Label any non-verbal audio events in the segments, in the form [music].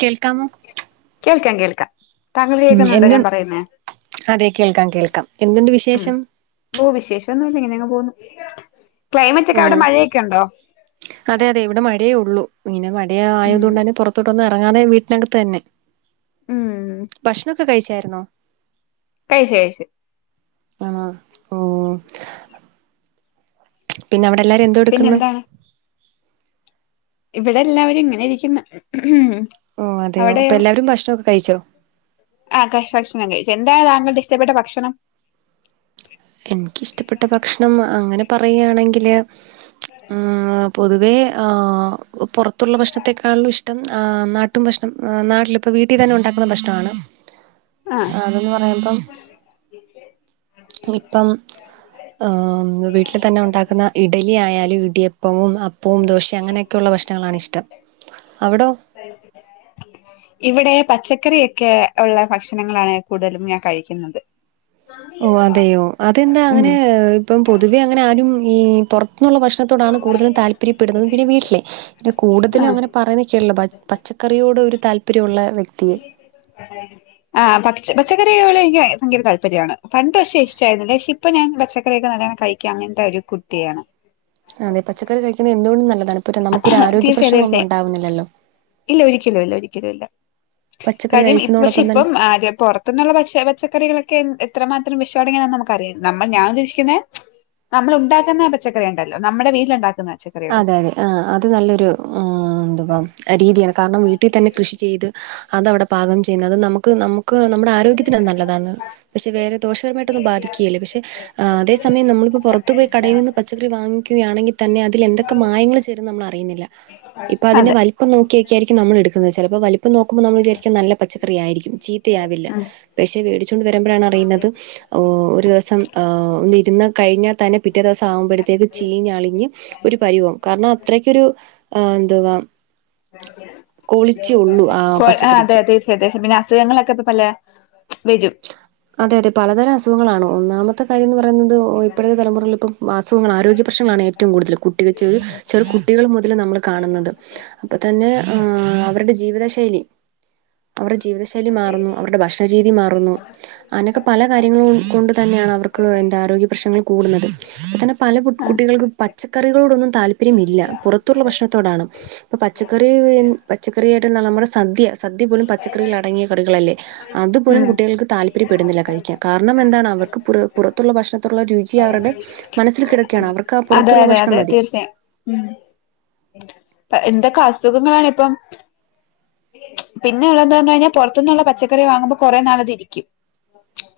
കേൾക്കാമോ കേൾക്കാ കേൾക്കാ ഉം എന്തു അതെ കേൾക്കാം കേൾക്കാം എന്തുണ്ട് വിശേഷം വിശേഷന്നുല്ല ഇങ്ങനെങ് പോന്നു ക്ലൈമറ്റ് ഒക്കെ അവിടെ ഉം മഴയൊക്കെ ഇണ്ടോ അതെ അതെ ഇവിടെ മഴയേ ഒള്ളു ഇങ്ങനെ മഴ ഉം ആയതുകൊണ്ട്ന്നെ പുറത്തോട്ടൊന്നും ഇറങ്ങാതെ വീട്ടിനകത്ത് തന്നെ ഉം ഭക്ഷ കഴിച്ചായിരുന്നോ? കഴിച് കഴിച് ആണോ ഓ പിന്നെ അവിടെ എല്ലാവരും എന്തോ എട്ക്ക്ന്നു പിന്നെന്താണ് ഇവിടെ എല്ലാവരും ഇങ്ങനെ ഇരിക്ക്ന്ന് ഓ അതെയോ അപ്പ എല്ലാവരും ഭക്ഷണംക്കെ കഴിച്ചോ ആഹ ക ഭക്ഷണം കഴിച്ചു എന്താണ് താങ്കളുടെ ഇഷ്ടപ്പെട്ട ഭക്ഷണം എനിക്കിഷ്ടപ്പെട്ട ഭക്ഷണം അങ്ങനെ പറയയാണെങ്കില് പൊതുവേ പുറത്തുള്ള ഭക്ഷണത്തെേക്കാണല്ലും ഇഷ്ടം നാട്ടും ഭക്ഷണം നാട്ടിലിപ്പോൾ വീട്ടിൽ തന്നെ ഉണ്ടാക്കുന്ന പ്രശ്നമാണ് ആ അതെന്ന് പറയുമ്പം ഇപ്പം ആഹ് വീട്ടിൽ തന്നെ ഉണ്ടാക്കുന്ന ഇഡലി ആയാലും ഇടിയപ്പവും അപ്പവും പും ദോശ അങ്ങനെയൊക്കെയ ഉള്ള ഭക്ഷണങ്ങളണ് ഇഷ്ടം അവിടോ ഇവിടെ പച്ചക്കറിയൊക്കെ ഉള്ള ഭക്ഷണങ്ങളാണ് കൂടുതലും ഞാൻ കഴിക്കുന്നത് ഓ അതെയോ അതെന്താ അങ്ങനെ ഉം ഇപ്പം പൊതുവെ അങ്ങനെ ആരും ഈ പുറത്തുന്ന്ള്ള ഭക്ഷണ തുടാണ് കൂടുതലും താല്പര്യപ്പെടുന്നത് പിന്നെ വീട്ടിലെ ആ കൂടുതലും അങ്ങനെ പറയുന്നതൊക്കെയുള്ളൂ പച്ചക്കറിയോട് ഒരു താല്പര്യള്ള വ്യക്തിയെ ആഹ് പ പച്ചക്കറികോളെ എനിക്ക് ഭയങ്കര താല്പര്യമാണ് പണ്ട് പക്ഷെ ഇഷ്ടയിരുന്നില്ല പക്ഷേ ഇപ്പോ ഞാൻ പച്ചക്കറിയൊക്കെ നല്ലോണം കഴിക്കുക അങ്ങൻത്തെ ഒരു കുട്ടിയാണ് അതെ പച്ചക്കറി കഴിക്കുന്നത് എന്തുകൊണ്ടും നല്ലതാണ് ഇപ്പം നമുക്കൊരു ആരോഗ്യ തീർച്ചയായും പ്രശ്നങ്ങളൊന്നും തീർച്ചയായും ഉണ്ടാവുന്നില്ലല്ലോ ഇല്ല ഒരിക്കലും ഇല്ല ഒരിക്കലും ഇല്ല പച്ചക്കറി കാര്യം ഇപ്പ പക്ഷെ കഴിക്കുന്നതോടൊപ്പം തന്നെ ഇപ്പം പൊറത്ത [unintelligible] പ പച്ചക്കറികളൊക്കെ എത്രമാത്രം വിഷം അടങ്ങിയ നമുക്കറിയാം നമ്മൾ ഞാൻ ഉദ്ദേശിക്കുന്നെ നമ്മൾ ഉണ്ടാക്കുന്ന പച്ചക്കറി ഉണ്ടല്ലോ നമ്മുടെ വീട്ടിലുണ്ടാക്കുന്ന പച്ചക്കറി ആഹ് അതെ അതെ ആഹ് അത് നല്ലൊരു എന്തുവാ രീതിയാണ് കാരണം വീട്ടിൽ തന്നെ കൃഷി ചെയ്ത് അതവിടെ പാകം ചെയ്യുന്നത് നമുക്ക് നമുക്ക് നമ്മുടെ ആരോഗ്യത്തിന് നല്ലതാന്ന് പക്ഷെ വേറെ ദോഷകരമായിട്ടൊന്നും ബാധിക്കുകയില്ല പക്ഷെ ആ അതേ സമയം നമ്മളിപ്പോൾ പുറത്ത പോയി കടയിൽ നിന്ന് പച്ചക്കറി വാങ്ങിക്കുകയാണെങ്കിൽ തന്നെ അത് തി എന്തൊക്കെ മായങ്ങൾ ചേരുന്നുന്ന് നമ്മൾ അറിയുന്നില്ല ഇപ്പൊ അതിന്റെ അതെ വലിപ്പം നോക്കിയൊക്കൊയിരിക്കും നമ്മൾ എടുക്കുന്നത് ചിലപ്പോ വല് ഇപ്പൊ നോക്കുമ്പോൾ നമ്മൾ വിചാരിക്കും നല്ല പച്ചക്കറി ആയിരിക്കും ചീത്തയാവില്ല ഉം പക്ഷെ വേടിച്ചൊണ്ട് വരുമ്പോഴാണ് അറിയുന്നത് ഒരു ദിവസം ആഹ് ഒന്നിരുന്ന കഴിഞ്ഞാൽ തന്നെ പിറ്റേ ദിവസം ആകുമ്പോഴത്തേക്ക് ചീഞ്ഞളിഞ്ഞ് ഒരു പരിവാവും കാരണം അത്രയ്ക്കൊരു എന്തുവാ ക്വാളിറ്റിയെ ഉള്ളു ആ പച്ചക്കറിക്ക് ഏകദേശം പിന്നെ അസുഖങ്ങളൊക്കെ ഇപ്പ പല വരും അതെ അതെ പലതരം അസുഖങ്ങളാണ് ഒന്നാമത്തെ കാര്യംന്ന് പറയുന്നത് ഇപ്പഴത്തെ തലമുറകളില് ഇപ്പം അസുഖങ്ങാണ് ആരോഗ്യ പ്രശ്നങ്ങളാണ് ഏറ്റവ ഏറ്റവും കൂടുതല് കുട്ടികൾ ചെറു ചെറു കുട്ടികൾ മുതല് നമ്മള് കാണുന്നത് അപ്പൊ തന്നെ ആഹ് അവരുടെ ജീവിത ശൈലി അവരുടെ ജീവിതശൈലി മാറുന്നു അവരുടെ ഭക്ഷണരീതി മാറുന്നു അങ്ങനെയൊക്കെ പല കാര്യങ്ങളും കൊണ്ട് തന്നെയാണ് അവർക്ക് എന്താ ആരോഗ്യ പ്രശ്നങ്ങൾ കൂടുന്നത് അപ്പ തന്നെ പല ആഹ് കുട്ടികൾക്ക് പച്ചക്കറികളോടൊന്നും താല്പര്യമില്ല പുറത്തുള്ള ഭക്ഷണത്തോടാണ് ഇപ്പൊ പച്ചക്കറി പച്ചക്കറിയായിട്ട് നമ്മുടെ സദ്യാ സദ്യ പോലും പച്ചക്കറികൾ അടങ്ങിയ കറികളല്ലേ അതുപോലും ഉം താല്പര്യപ്പെടുന്നില്ല കഴിക്കാൻ കാരണം എന്താണ് അവർക്ക് പുറ പുറത്തുള്ള ഭക്ഷണത്തുള്ള രുചി അവരുടെ മനസ്സിൽ കിടക്കാണ് അവർ അതെ അതെ അതെ തീർച്ചയായും മ് എന്തൊക്കെ അസുഖങ്ങളാണ് ഇപ്പം പിന്നെ ഉള്ളതുന്നു പറഞ്ഞാ കഴിഞ്ഞാ പുറത്തുന്നുള്ള പച്ചക്കറി വാങ്ങുമ്പോൾ കുറെ നാളത് ഇരിക്കും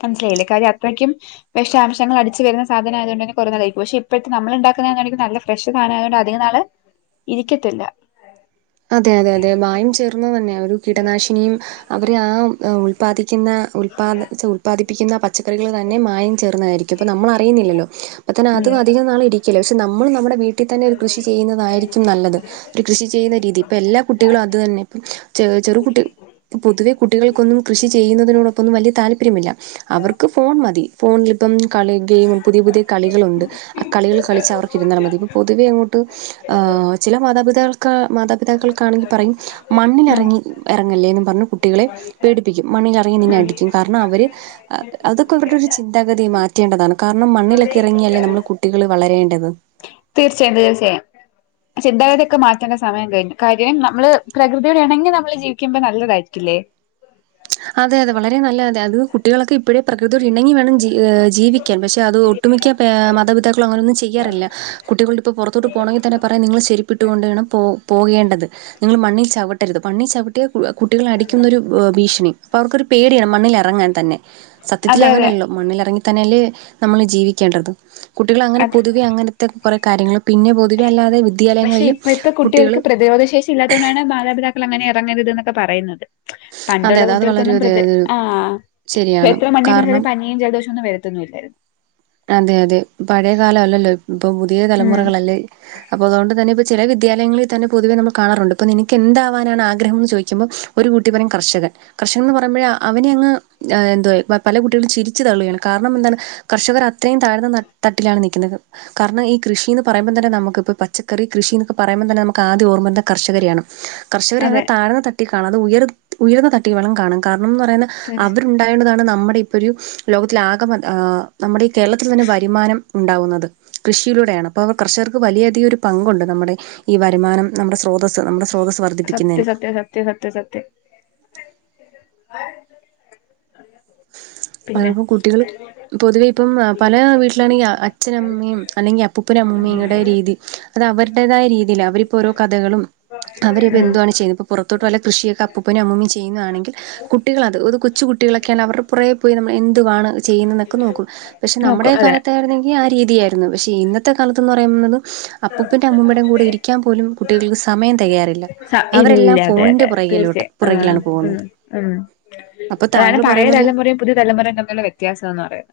മനസ്സിലായില്ലേ കാര്യം അത്രയ്ക്കും വിഷാംശങ്ങൾ അടിച്ച് വരുന്ന സാധനം ആയതുകൊണ്ട്ന്നെ കുറ നാളിരിക്കും പക്ഷെ ഇപ്പോഴത്തെ നമ്മള് ഇണ്ടാക്കുന്നെ നല്ല ഫ്രഷ് സാധനമായതു കൊണ്ട് അധിക നാള് ഇരിക്കത്തില്ല അതെ അതെ അതെ മായം ചേ തന്നെ ഒരു കീടനാശിനിയും അവരെ ആ ഉൽപ്പാദിക്കുന്ന ഉൽപ്പാദിപ്പിക്കുന്ന പച്ചക്കറികൾ തന്നെ മായം ചേർന്നതായിരിക്കും അപ്പം നമ്മൾ അറിയുന്നില്ലല്ലോ അപ്പം തന്നെ ഉം അതും അധികനാൾ ഇരിക്ക പക്ഷെ നമ്മൾ നമ്മുടെ വീട്ടിൽ തന്നെ ഒരു കൃഷി ചെയ്യുന്നതായിരിക്കും നല്ലത് ഒരു കൃഷി ചെയ്യുന്ന രീതി ഇതിപ്പോ എല്ലാ കുട്ടികളും അത് തന്നെ ചെ ചെറു കുട്ടി പൊതുവെ കുട്ടികൾക്കൊന്നും കൃഷി ചെയ്യുന്നതിനോടൊന്നും വലിയ താല്പര്യമില്ല അവർക്ക് ഫോൺ മതി ഫോണിലിപ്പം കളി ഗെയിം പുതിയ പുതിയ കളികളുണ്ട് കളികൾ കളിച്ചാ അവർക്ക് ഇരുന്നാൽ മതി ഇപ്പൊ പൊതുവെ അങ്ങോട്ട് ആഹ് ചില മാതാപിതാക്കൾ മാതാ പിത പിതാക്കൾക്കാണെങ്കിൽ പറയും ഉം മണ്ണിലിറങ്ങി ഇറങ്ങല്ലേന്ന് പറഞ്ഞു കുട്ടികളെ പേടിപ്പിക്കും മണ്ണിലിറങ്ങിയാ നിന്നെ ഉം അടിക്കും കാരണം അവര് അതൊക്കെ ഇവരുടെ ഒരു ചിന്താഗതി മാറ്റേണ്ടതാണ് കാരണം മണ്ണിലൊക്കെ ഇറങ്ങിയാലേ നമ്മടെ കുട്ടികൾ വളരേണ്ടത് തീർച്ചയായും തീർച്ചായും ചിന്താഗതിയൊക്കെ മാറ്റേണ്ട സമയം കഴിഞ്ഞു കാര്യം നമ്മള് പ്രകൃതിയോട് ഇണങ്ങി നമ്മള് ജീവിക്കുമ്പോ നല്ലതായിരിക്കില്ലേ അതെ അതെ വളരെ നല്ല അതെ അത് കുട്ടികളൊക്കെ ഇപ്പോഴേ പ്രകൃതിയോട് ഇണങ്ങി വേണം ജീവിക്കാൻ പക്ഷെ അത് ഒട്ടുമിക്ക മാതപിതാക്കളും അങ്ങനെയൊന്നും ചെയ്യാറില്ല കുട്ടികളുടെ ഇപ്പോ പുറത്തോട്ട് പോണമെങ്കി തന്നെ പറയും നിങ്ങൾ ചെരിപ്പിട്ടു കൊണ്ട് വേണം പോ പോകേണ്ടത് നിങ്ങൾ മണ്ണിൽ ചവിട്ടരുത് മണ്ണിൽ ചവിട്ടിയാൽ കു കുട്ടികൾ അടിക്കുന്നൊരു ഭ് ദിഷ്ണി പ്പോവർക്കൊരു പേടിയാ മണ്ണിൽ എറങ്ങാൻ തന്നെ സത്യത്തിൽ അതെ അതെ അങ്ങനെയല്ലോ മണ്ണിലറങ്ങിത്തന്നേല്ലേ നമ്മള് ജീവിക്കേണ്ടത് കുട്ടികൾ അങ്ങനെ അത് പൊതുവെ അങ്ങനത്തെ കൊറെ കാര്യങ്ങൾ പിന്നെ പൊതുവെ അല്ലാതെ വിദ്യാലയങ്ങളില് കുട്യേള് രോധശേഷ് ഇല്ലാത്തൊണ്ടാണ് മാതാപിതാക്കൾ അങ്ങനെ ഇറങ്ങരുത് ന്നൊക്കെ പറയുന്നത് അതെ പണ്ട്ള്ള അതെ അത് വളരെ കുട്ടേൾക്കന്നും ഒരു പ്രതി ആഹ് ശരിയാണ്. എത്ര മണ്ണി നിന്ന്ട്ട്ട് കാരണം തനി നീ ജൽദോഷൊന്നും വരത്തൊന്നുല്ലായിര്ന്നു അതെ അതെ പഴയ കാലല്ലല്ലോ ഇപ്പൊ പുതിയ ഉം തലമുറകളല്ലേ അപ്പൊ അതുകൊണ്ട് തന്നെ ഇപ്പൊ ചില വിദ്യാലയങ്ങളിൽ തന്നെ പൊതുവെ നമ്മൾ കാണാറുണ്ട് ഇപ്പൊ നിനക്ക് എന്താവാനണ് ആഗ്രഹം എന്ന് ചോദിക്കുമ്പോ ഒരു കുട്ടി പറിം കർഷകൻ കർഷകൻ ന്ന് പറിമ്പഴെ അ അവനെയങ്ങ് അ് ന്തുവാ പ പല കുട്ടികളും ചിരിച്ച് തള്ളുകയാണ് കാര്ണംന്താണ് കർഷകർ അത്രിം താഴ്ന്ന തട് തട്ടിലാണ് നിക്യുന്നത് കാർണം ഈ കൃഷീന്ന് പറയുമ്പതന്നെ നമക്ക്പ്പൊ പച്ചക്കറി കൃഷിനൊക്കെ പറീമ്പംതന്നെ നമ്ക്ക് ആദ്യ ഓർമ്മന്ത കർഷകരെയാണ് അതെ കർഷകരെയങ്ങനെ താഴ്ന്നതട്ടി കാണാദ് ഉയർത്തി ഉയർന്നതട്ടിവേണം കാണം കാര്ണംന്ന് പറയുന്നെ തീർച്ച അവർ ഉണ്ടായോണ്ടതാണ് നമ്മടെ ഇപ്പൊരു ലോകത്തിലെ ആക പം ആഹ് നമ്ടെ കേരളത്തിൽ തന്നെ വര്മാനം ഉണ്ടാവുന്നത് കൃഷിലൂടെയാണ് അപ്പോ കർഷകർക്ക് വലിയ അധികം ഒര് പങ്കുണ്ട് നമ്മടെ ഈ വര്മാനം നമ്മുടെ സ്രോതസ് നമ്മുടെ സ്രോതസ് വർദ്ധിപ്പിക്യുന്നേന് സത്യ സത്യ സത്യ [unintelligible] പിന്നെ പലർക്കും കുട്ടികള് പൊതുവെ ഇപ്പം പല വീട്ടിലാണെങ്കി അച്ഛനമ്മിയും അല്ലെങ്കി അപ്പൂപ്പനമ്മൂമി ങ്ങടെ രീതി അതഅവര്ടേതായ രീതില് അവരിപ്പോ ഓരോ കഥകളും അവരിദ്യൊ ഉം ന്ത്യുവാണ് ചെയ്യു പുറത്തോട്ട് വല്ല കൃഷിയൊക്കെ അപ്പൂപ്പനും അമ്മുമിം ചെയ്യു ന്ന്യാണെങ്കിൽ കുട്ടികൾ അത് ഒദു കൊച്ച് കുട്ടികളെ ക്കെനവർപുറേ പോയി നമ്മൾ എന്തു വാണ് ചെയ്യുന്ന്ന്നൊക്കെ നോക്കും പക്ഷെ നമ്മടെ നോക്കും അതെ കാലത്തായ്ന്നെങ്കി ഈആഹ് രീതിയായ്രുന്നു പക്ഷെ ഇന്നത്തെ കാലത്ത്ന്ന് പറയുന്നത് അപ്പൂപ്പൻ്റെ അമ്മുമ്മടെം കൂടെ ഇരി ക്യാൻ പോലും കുട്ടിൾക്ക് സമയം തയ്യാറില്ല സ ഇല്ല അതെ അതെ അവരെല്ലാംഫോണിന്റെ അതെ പുറകിലോട്ട് തീർച്ചയായും ആ ഉം പുറകിലാണ്പോവുന്നത് അപ്പൊതാങ്കൾ പഴേതലമുറിം പുതിയതലമുറിം തമ്മീൽള്ള വ്യത്യാസാന്ന്പറിം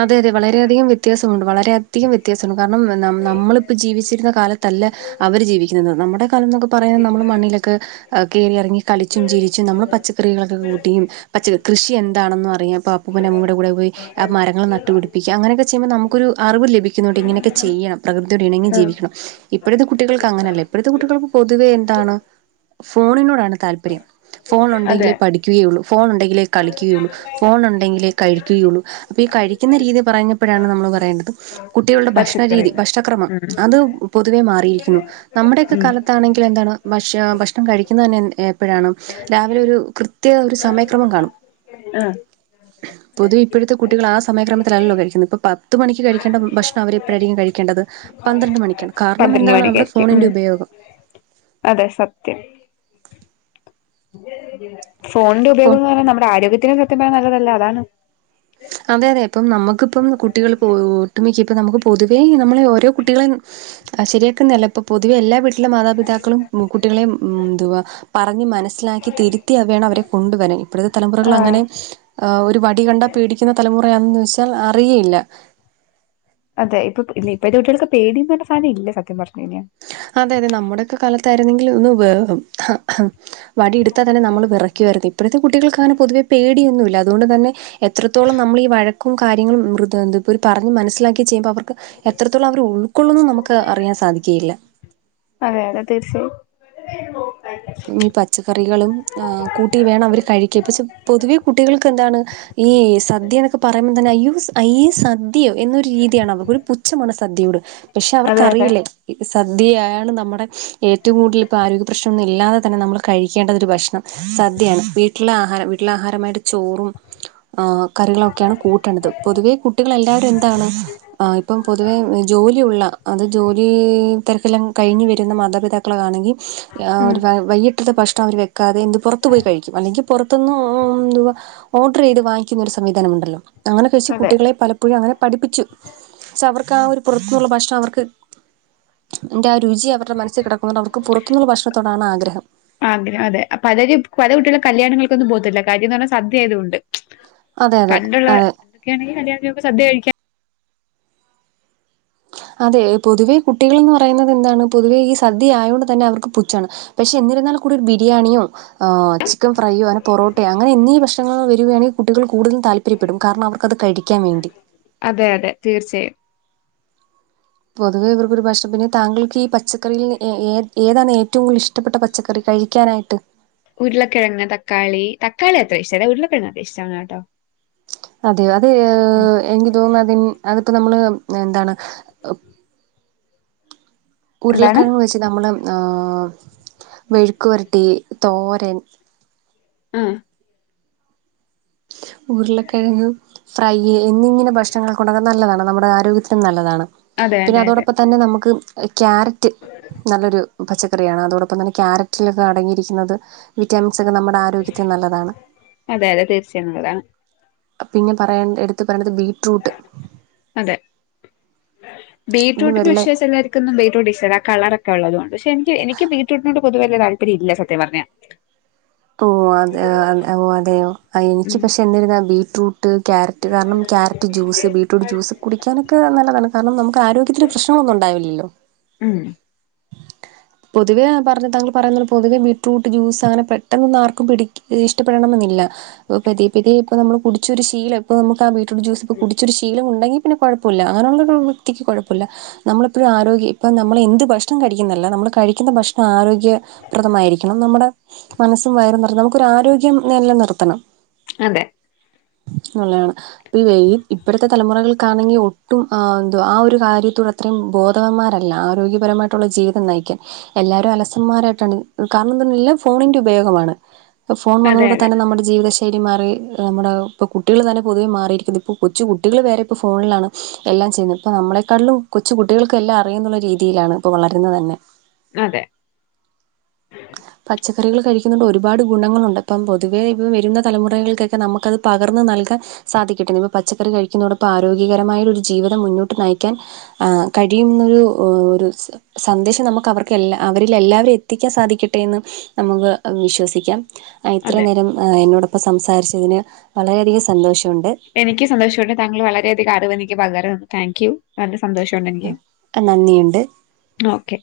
അതെഅതെ വളരെയധികംവ്യത്യാസമുണ്ട് വളരെയദ്ധികം വ്യത്യാസണ്ട് കാര്ണം നമ് നമ്മളിപ്പജീവിച്ചിര്ന്നകാലത്തല്ല അവര്ജീവിക്യുന്നത് നമ്മടെകാലംന്നൊ കു പറയുന്നമ്മള്മണ്ണിലൊക്കെ അ് കേറിയറങ്ങി കളിച്ചുംചിരിച്ചും നമ്മൾ പച്ചക്കറികളൊക്കെകൂട്ടിയും പച്ചഹ് കൃഷിഎന്താണെന്നുഅറിയാം പ്പപ്പുപ്പനമ്മുമ്മടെ കൂടെപോയി ആ മരങ്ങള്നട്ടുപിടിപ്പി ചെ അങ്ങനെക്കെചെയ്മോ നമ്ക്കൊരുഅറിവ് ലഭിക്യുന്നുണ്ട് ഇങ്ങനൊക്കെ ചിയ്യാംപ്രകൃത്യോട് ഇണങ്ങി ഉം. ജീവിക്കണം ഇപ്പഴത്തെ കുട്ടികൾക്ക് അങ്ങനെല്ലെ ഇപ്പോഴത്തെ കുട്ടികൾക്ക് പൊതുവേഎന്താണ് ഫോണിനോടാണ്താല്പര്യം അതെ ഫോണുണ്ടെങ്കിലേ പഠിക്ക്യുകയുള്ളു ഫോണ് ണ്ടെങ്കിലേ കളിക്യുകയുള്ളൂ ഫോണുണ്ടെങ്കിലേ കഴിക്യുകയുള്ളൂ പ്പികഴിക്ക്ന്നരീതി പറഞ്ഞപ്പഴാണ് നമ്മള്പറയേണ്ടത് കുട്ടികളുടെ ഭഷ്ണരീതി പച്ചക്കറികൾ ഭക്ഷണക്രമം ഉം അത് പൊതുവെമാറിയിരിക്കുന്നു ഉം നമ്മടെക്കെകാലത്ത് ന്താണങ്കിലും എന്താണ് ഭക്ഷാ ഭക്ഷണംകഴിക്കുന്നതന്നെ ൻ എപ്പഴാണ് രാവിലെഒരുകൃത്യഒരുസമയ ആഹ് പൊതുവെ ഇപ്പഴ്ത്തെകുട്ടികളാ ആ സമയക്രമത്തിലല്ലോ കഴിക്കുന്ന് ഇപ്പൊപത്ത്മണിക്ക് കഴിക്കേണ്ട ഭക്ഷണാവര് പ്പഴായിരിക്കുംകഴിക്കേണ്ടത് പന്ത്രണ്ട്മണിക്ക്യാണ് പന്ത്രണ്ട് കാർണംമെന്താണ് അവ്റെ മണിക്കായിരിക്കും ഉം സ്ഫോണിന്റെഉപയോഗം അതെ സത്യം ഫോണിന്റെ ഇപ്പോൾ ഉപയോഗംന്നറഞ്ഞ നമ്മടെ ആരോഗ്യത്തിന് സത്യം പറഞ്ഞ നല്ലതല്ല അതാണ് അതെഅതെ ഇപ്പംനമ്മുക്ക്പ്പം കുട്ടികള് പോട്ട്മിക്കപ്പനമ്ക്ക് പൊതുവേ ഈ നമ്മളെഓരോ കുട്ടികളേം അശിര്യാക്കന്നല്ലപ്പൊ പൊതുവെഎല്ലാ വീ ക്കില്ലമാതാപിതാക്കളും മ് കുട്ടികളേം മ് ന്തുവാ പറഞ്ഞ് മനസ്സിലാക്കി തിര്ത്തിയ വേണംഅവരെ കൊണ്ടുവരാന് ആഹ് ഇപ്പഴത്തെതലമുറകളങ്ങനെ ആഹ് ഒരുവടികണ്ടാപേടിക്കുന്ന തലമുറയാന്ന് വെസാൽ അറിയേല്ല അതെ ഇപ്പ പ് ഇന്നി ഇപ്പഴത്തെ കുട്ടിയാൾക്ക് പേടീന്നർഞ്ഞസാനം ഇല്ലസത്യം പർഞ്ഞഴിഞ്ഞാ അതെഅതെ നമ്മുടെക്കെകാലത്തായിരുന്നെങ്കില് ഒന്ന് വേഹും ഹ്ഹാ വടിഇട്ത്താതന്നെ നമ്മള് വിറക്കായിരുന്നു ഇഴത്തെ കുട്ടികൾക്ക് അങ്ങനെ പൊതുവേ പേടിയൊന്നുംല്ല അുത്കൊണ്ടും തന്നെ എത്രത്തോളം നമ്മളീഈ വഴക്കുംകാര്യങ്ങളും മൃത്എന്തു പ്പൊരുപറഞ്ഞ് മനസ്സിലാക്കി ചെയ്യുമ്പോ അവർക്ക് എത്രത്തോളം അവറ് ഉൾക്കൊള്ളുംന്ന് നമുക്ക് അറിയാൻ സാധിക്കേയില്ല അതെതെ തീർച്ചയായും പിന്നെ ഈപച്ചക്കറികളും എഹ് കൂട്ടിവേണം അവര് കഴിക്ക് പഷെ പൊതുവെ കുട്ടികൾക്ക് എന്താണ് ഈ സദ്യന്ന്ക്കെ പറയുമ്പം തന്നെ അയ്യോസ അയ്യെസദ്യയോ എന്നൊര് രീതിയാണ് അവർക്കൊപുച്ഛമാണ് സദ്യയോട് പക്ഷെ അതെ അതെ അവർക്കറിയില്ലേ സദ്യയേണ്നമ്മുടെ ഏറ്റവും കൂടുല് പ്പൊആരോഗ്യപ്രശ്നംന്നെ ഇല്ലാതെതന്നെ നമ്മള് കഴിക്കേണ്ടത് രുഭക്ഷണം സദ്യയാണ് വീട്ടിലാഹാരം വീട്ടിലാഹാരമായിട്ട് ചോറും ആ കറികളൊക്കെയാണ് കൂട്ടേണ്ടത് പൊതുവെ കുട്ടികളെല്ലാവരും എന്താണ് ആഹ് ഇപ്പം പൊതുവേ ജോലിയുള്ള അത് ജോലീ തെര്ക്കെല്ലാം കഴിഞ്ഞ് വരുന്ന മാതാപിതാക്ക ക്ക്‌ളാണെങ്കി യാ ഉം വൈകിട്ടത്തെഭക്ഷണംഅവര് വെക്കാതെ എന്ത്പൊറ്ത്ത് പോയികഴിക്കും അല്ലെങ്കി പുറത്തൊന്നൊ ഓഹ് എന്തുവാ ഓഡ്റെയ്ത് വാങ്ങിക്കുന്നൊരു സംവിധാനംമുണ്ടല്ലോ അങ്ങനെകഴിച്ച് അതെ കുട്ടികളെ പല പ്പോയി അങ്ങനെ പഠിപ്പിച്ചു പക്ഷെ അവർക്ക് ആ ഒരു പുറത്ത്ന്നുള്ള ഭക്ഷണം അവർക്ക് [unintelligible] രുചി അവര്ടെ മൻസ്സ് കടക്ക്‌ണോണ്ട് അവർക്ക് പുറത്ത്ന്നുള്ള ഭക്ഷണത്തോടാണ് ആ ആഗ്രഹംഅതെ അപ്പലര് പലകുട്ടിക കല്യാണങ്ങൾക്കൊന്നുംപോവ്ത്തില്ല കാര്യംന്ന്പറഞ്ഞസദ്യായതുകൊണ്ട് അതെ അതെ പണ്ടുള്ള അതെ പണ്ടൊക്കെണങ്കി കല്യാണത്തിനോക്കേസദ്യകഴിക്കൻ അതെപൊതുവെ കുട്ടികൾന്ന് പറയുന്നത് എന്താണ് പൊതുവെഈസദ്യ ആയോണ്ട് തന്നെ അവർക്ക് പുച്ചാണ് പഷെ എന്നിരുന്നാലൂകൂടിഒരു ബിരിയാണിയോ ആഹ് ചിക്കൻഫ്രയ്യോ അനെ പൊറോട്ടേ അങ്ങനഎന്നീ ഭക്ഷണങ്ങ വരുകയാണെ കുട്ടികൾ കൂടുതുംതാല് [unintelligible] കാരണം അവർക്കത് കഴിക്കാൻവേണ്ടി അതെ അതെ തീർച്ചയായും പൊതുവേഇവർക്കൊരു ഭഷപ്പിന് താങ്കൾക്ക് ഈ പച്ചക്കറിയിൽന്ന് ഏ ഏഹ് ഏതാണ് ഏറ്റവും കൂടുതൽഷ് ഇഷ്ടപ്പെട്ട പച്ചക്കറി കഴിക്കാനായിട്ട് ഉരുളക്കിഴങ് തക്കാളി താക്കാളി അത്ര ഇഷ്ട്ടല്ല ഉരുളക്കിഴങത്ര ഇഷ്ടമാണ് കേട്ടോ അതെയോ അതെ ഉം എനിക്ക് തോന്നുന്നു അതി അതിപ്പോ നമ്മള് എന്താണ് എന്താണ് ഉരുളക്കിഴങ്ങ് വെച്ച് നമ്മള് വെഴുക്ക് വരട്ടി തോരൻ ഉം ഉരുളക്കേഴങ്ങ് ഫ്രൈ എന്നിങ്ങനെ ഭക്ഷണങ്ങള് ഉണ്ടാക്കാൻ നല്ലതാണ് നമ്മുടെ ആരോഗ്യത്തി ഏറ്റവും നല്ലതാണ് അതെ പിന്നെ അതെ അതെ അതോടൊപ്പം തന്നെ നമ്മുക്ക് ക്യാരറ്റ് നല്ലൊരു പച്ചക്കറിയാണ് അതോടൊപ്പം തന്നെ ക്യാരറ്റിലൊക്കെ അടങ്ങിയിരിക്കുന്നത് വിറ്റാമിൻസൊക്കെ നമ്മുടെ ആരോഗ്യത്തിന് നല്ലതാണ്. അതെ അതെ തീർച്ച ഒള്ളത് ആണ് പിന്നെ പറയണ്ട എടുത്ത് പറയണ്ടത് ബീറ്റ്റൂട്ട് അതെ പിന്നെ ബീട്രൂട്ടിന് വെള്ളെ വിശേഷ ഒള്ള എല്ല എനക്ക് ഒന്നും ബീറ്റ്റൂട്ട് ഇഷ്ട്ട അല്ല ആ കളറൊക്കെ ഒള്ളത് കൊണ്ട് പക്ഷ എനിക്ക് എനിക്ക് ബീറ്റൂട്ടിനോട് പൊതുവെ വെല്യ താല്പര്യം ഇല്ല സത്യ പറഞ്ഞ ഓ അത് ഓ അതെയോ എനിക്ക് ഉം പക്ഷെ എന്നിരുന്ന ബീറ്റ്റൂട്ട് ട്ട് ക്യാരറ്റ് കാരണം ക്യാരറ്റ് ജൂസ് ബീട്രൂട്ട്്ജൂസ് കുടിക്കാനൊക്കെ നല്ലതാണ് കാരണം നമുക്ക് ആരോഗ്യത്തിന് പ്രശ്നങ്ങളന്നും ഒണ്ടാവില്ലലോ ഉം പൊതുവേ പറഞ്ഞ താങ്കൾ പറയുന്ന പൊതുവേ ബീറ്റ്റൂട്ട് ജൂസ് അങ്ങനെ പേ ഇതൊന്നും ആർക്കും പിടി ഇഷ്ടടണമെന്നില്ല ഇപ്പ പതിയ പതിയ ഇപ്പ നമ്മൾ കുടിച്ച ഒരു ശീലം ഇപ്പ നമുക്ക് വീ ബീറ്റ്റൂട്ട് ജ്യൂസ് ഒക്കെ കുടിച്ചൊരു ശീലം ഉണ്ടങ്കിൽ പിന്നെ കൊഴപ്പോല്ല അങ്ങനുള്ളൊരു വ്യക്തിക്ക് കൊഴപ്പോല്ല നമ്മളെപ്പോഴും ആരോഗ്യം ഇപ്പ നമ്മള് എന്ത് ഭക്ഷണം കഴിക്കുന്നല്ല നമ്മള് കഴിക്കുന്ന ഭക്ഷണം ആരോഗ്യ പ്രദമായിരിക്കണം നമ്മുടെ മനസ്സും വയറും നിറഞ്ഞ് നമുക്കൊരു ആരോഗ്യം നില നിർത്തണം അതെ നല്ലയാണ് പി ഏയ്യ് ഇപ്പഴത്തെ തലമുറകൾക്കാണെങ്കിൽ ഒട്ടും ആ എന്ത ആ ഒരു കാര്യത്തോട് അത്രയും ബോധവന്മാരല്ല ആരോഗ്യ പരമായിട്ടുള്ള ജീവിതം നയിക്കാൻ എല്ലാരും അലസന്മാരായിട്ടാണ് കാരണം എല്ലാം ഫോണിന്റെ ഉ ഉപയോഗമാണ് ഫോൺ അതെ വന്നതോടെ അതെ തന്നെ നമ്മട് ജീവിതശൈലി മാറി നമ്മുടെ ഇപ്പോ കുട്ടികൾ തന്നെ പൊതുവെ മാറിയിരിക്കുന്നത് ഇപ്പോൾ കൊച്ചു കുട്ടികള് വരെ ഇപ്പോൾ ഫോണിലാണ് എല്ലാം ചെയ്യുന്നു ഇപ്പൊ നമ്മളെക്കാളിലും കൊച്ചു കുട്ടികൾക്ക് എല്ലാം അറിയുന്നുള്ള രീതിയിലാണ് ഇപ്പ വളരുന്നത് തന്നെ. അതെ പച്ചക്കറികള് കഴിക്കുന്നോണ്ട് ഒരുപാട് ഗുണങ്ങളുണ്ട് ഇപ്പം പൊതുവെ ഇപ്പ വരുന്ന തലമുറകൾക്കക്കെ നമ്മുക്ക് അത് പകർന്ന് നൽകാൻ സാധിക്കട്ടെ ഇപ്പ പച്ചക്കറി കഴിക്കുന്നതോടൊപ്പം ആരോഗ്യകരമായൊരു ജീവിതം മുന്നോട്ട് നയിക്കാൻ ആഹ് കഴിയുന്നൊരു ഒരുസം സന്ദേശം നമുക്ക് അവർക്ക് എല്ല അവരിൽ എല്ലാവരിലും എത്തിക്കാൻ സാധിക്ക കിട്ടി എന്ന് നമുക്ക് വിശ്വസിക്കാം ഇത്ര അതെ നേരം എന്നോടൊപ്പം സംസാരിച്ചതിന് വളരെയധികം സന്തോഷമുണ്ട് എനിക്ക് സന്തോഷം ഒണ്ട് താങ്കൾ വളരെയധികം അറിവ് എനിക്ക് പകർന്നു തന്നു താങ്ക് യൂ നല്ല സന്തോഷം ഒണ്ട് എനിക്ക്. നന്ദിയുണ്ട് എന്നാ ഓക്കെ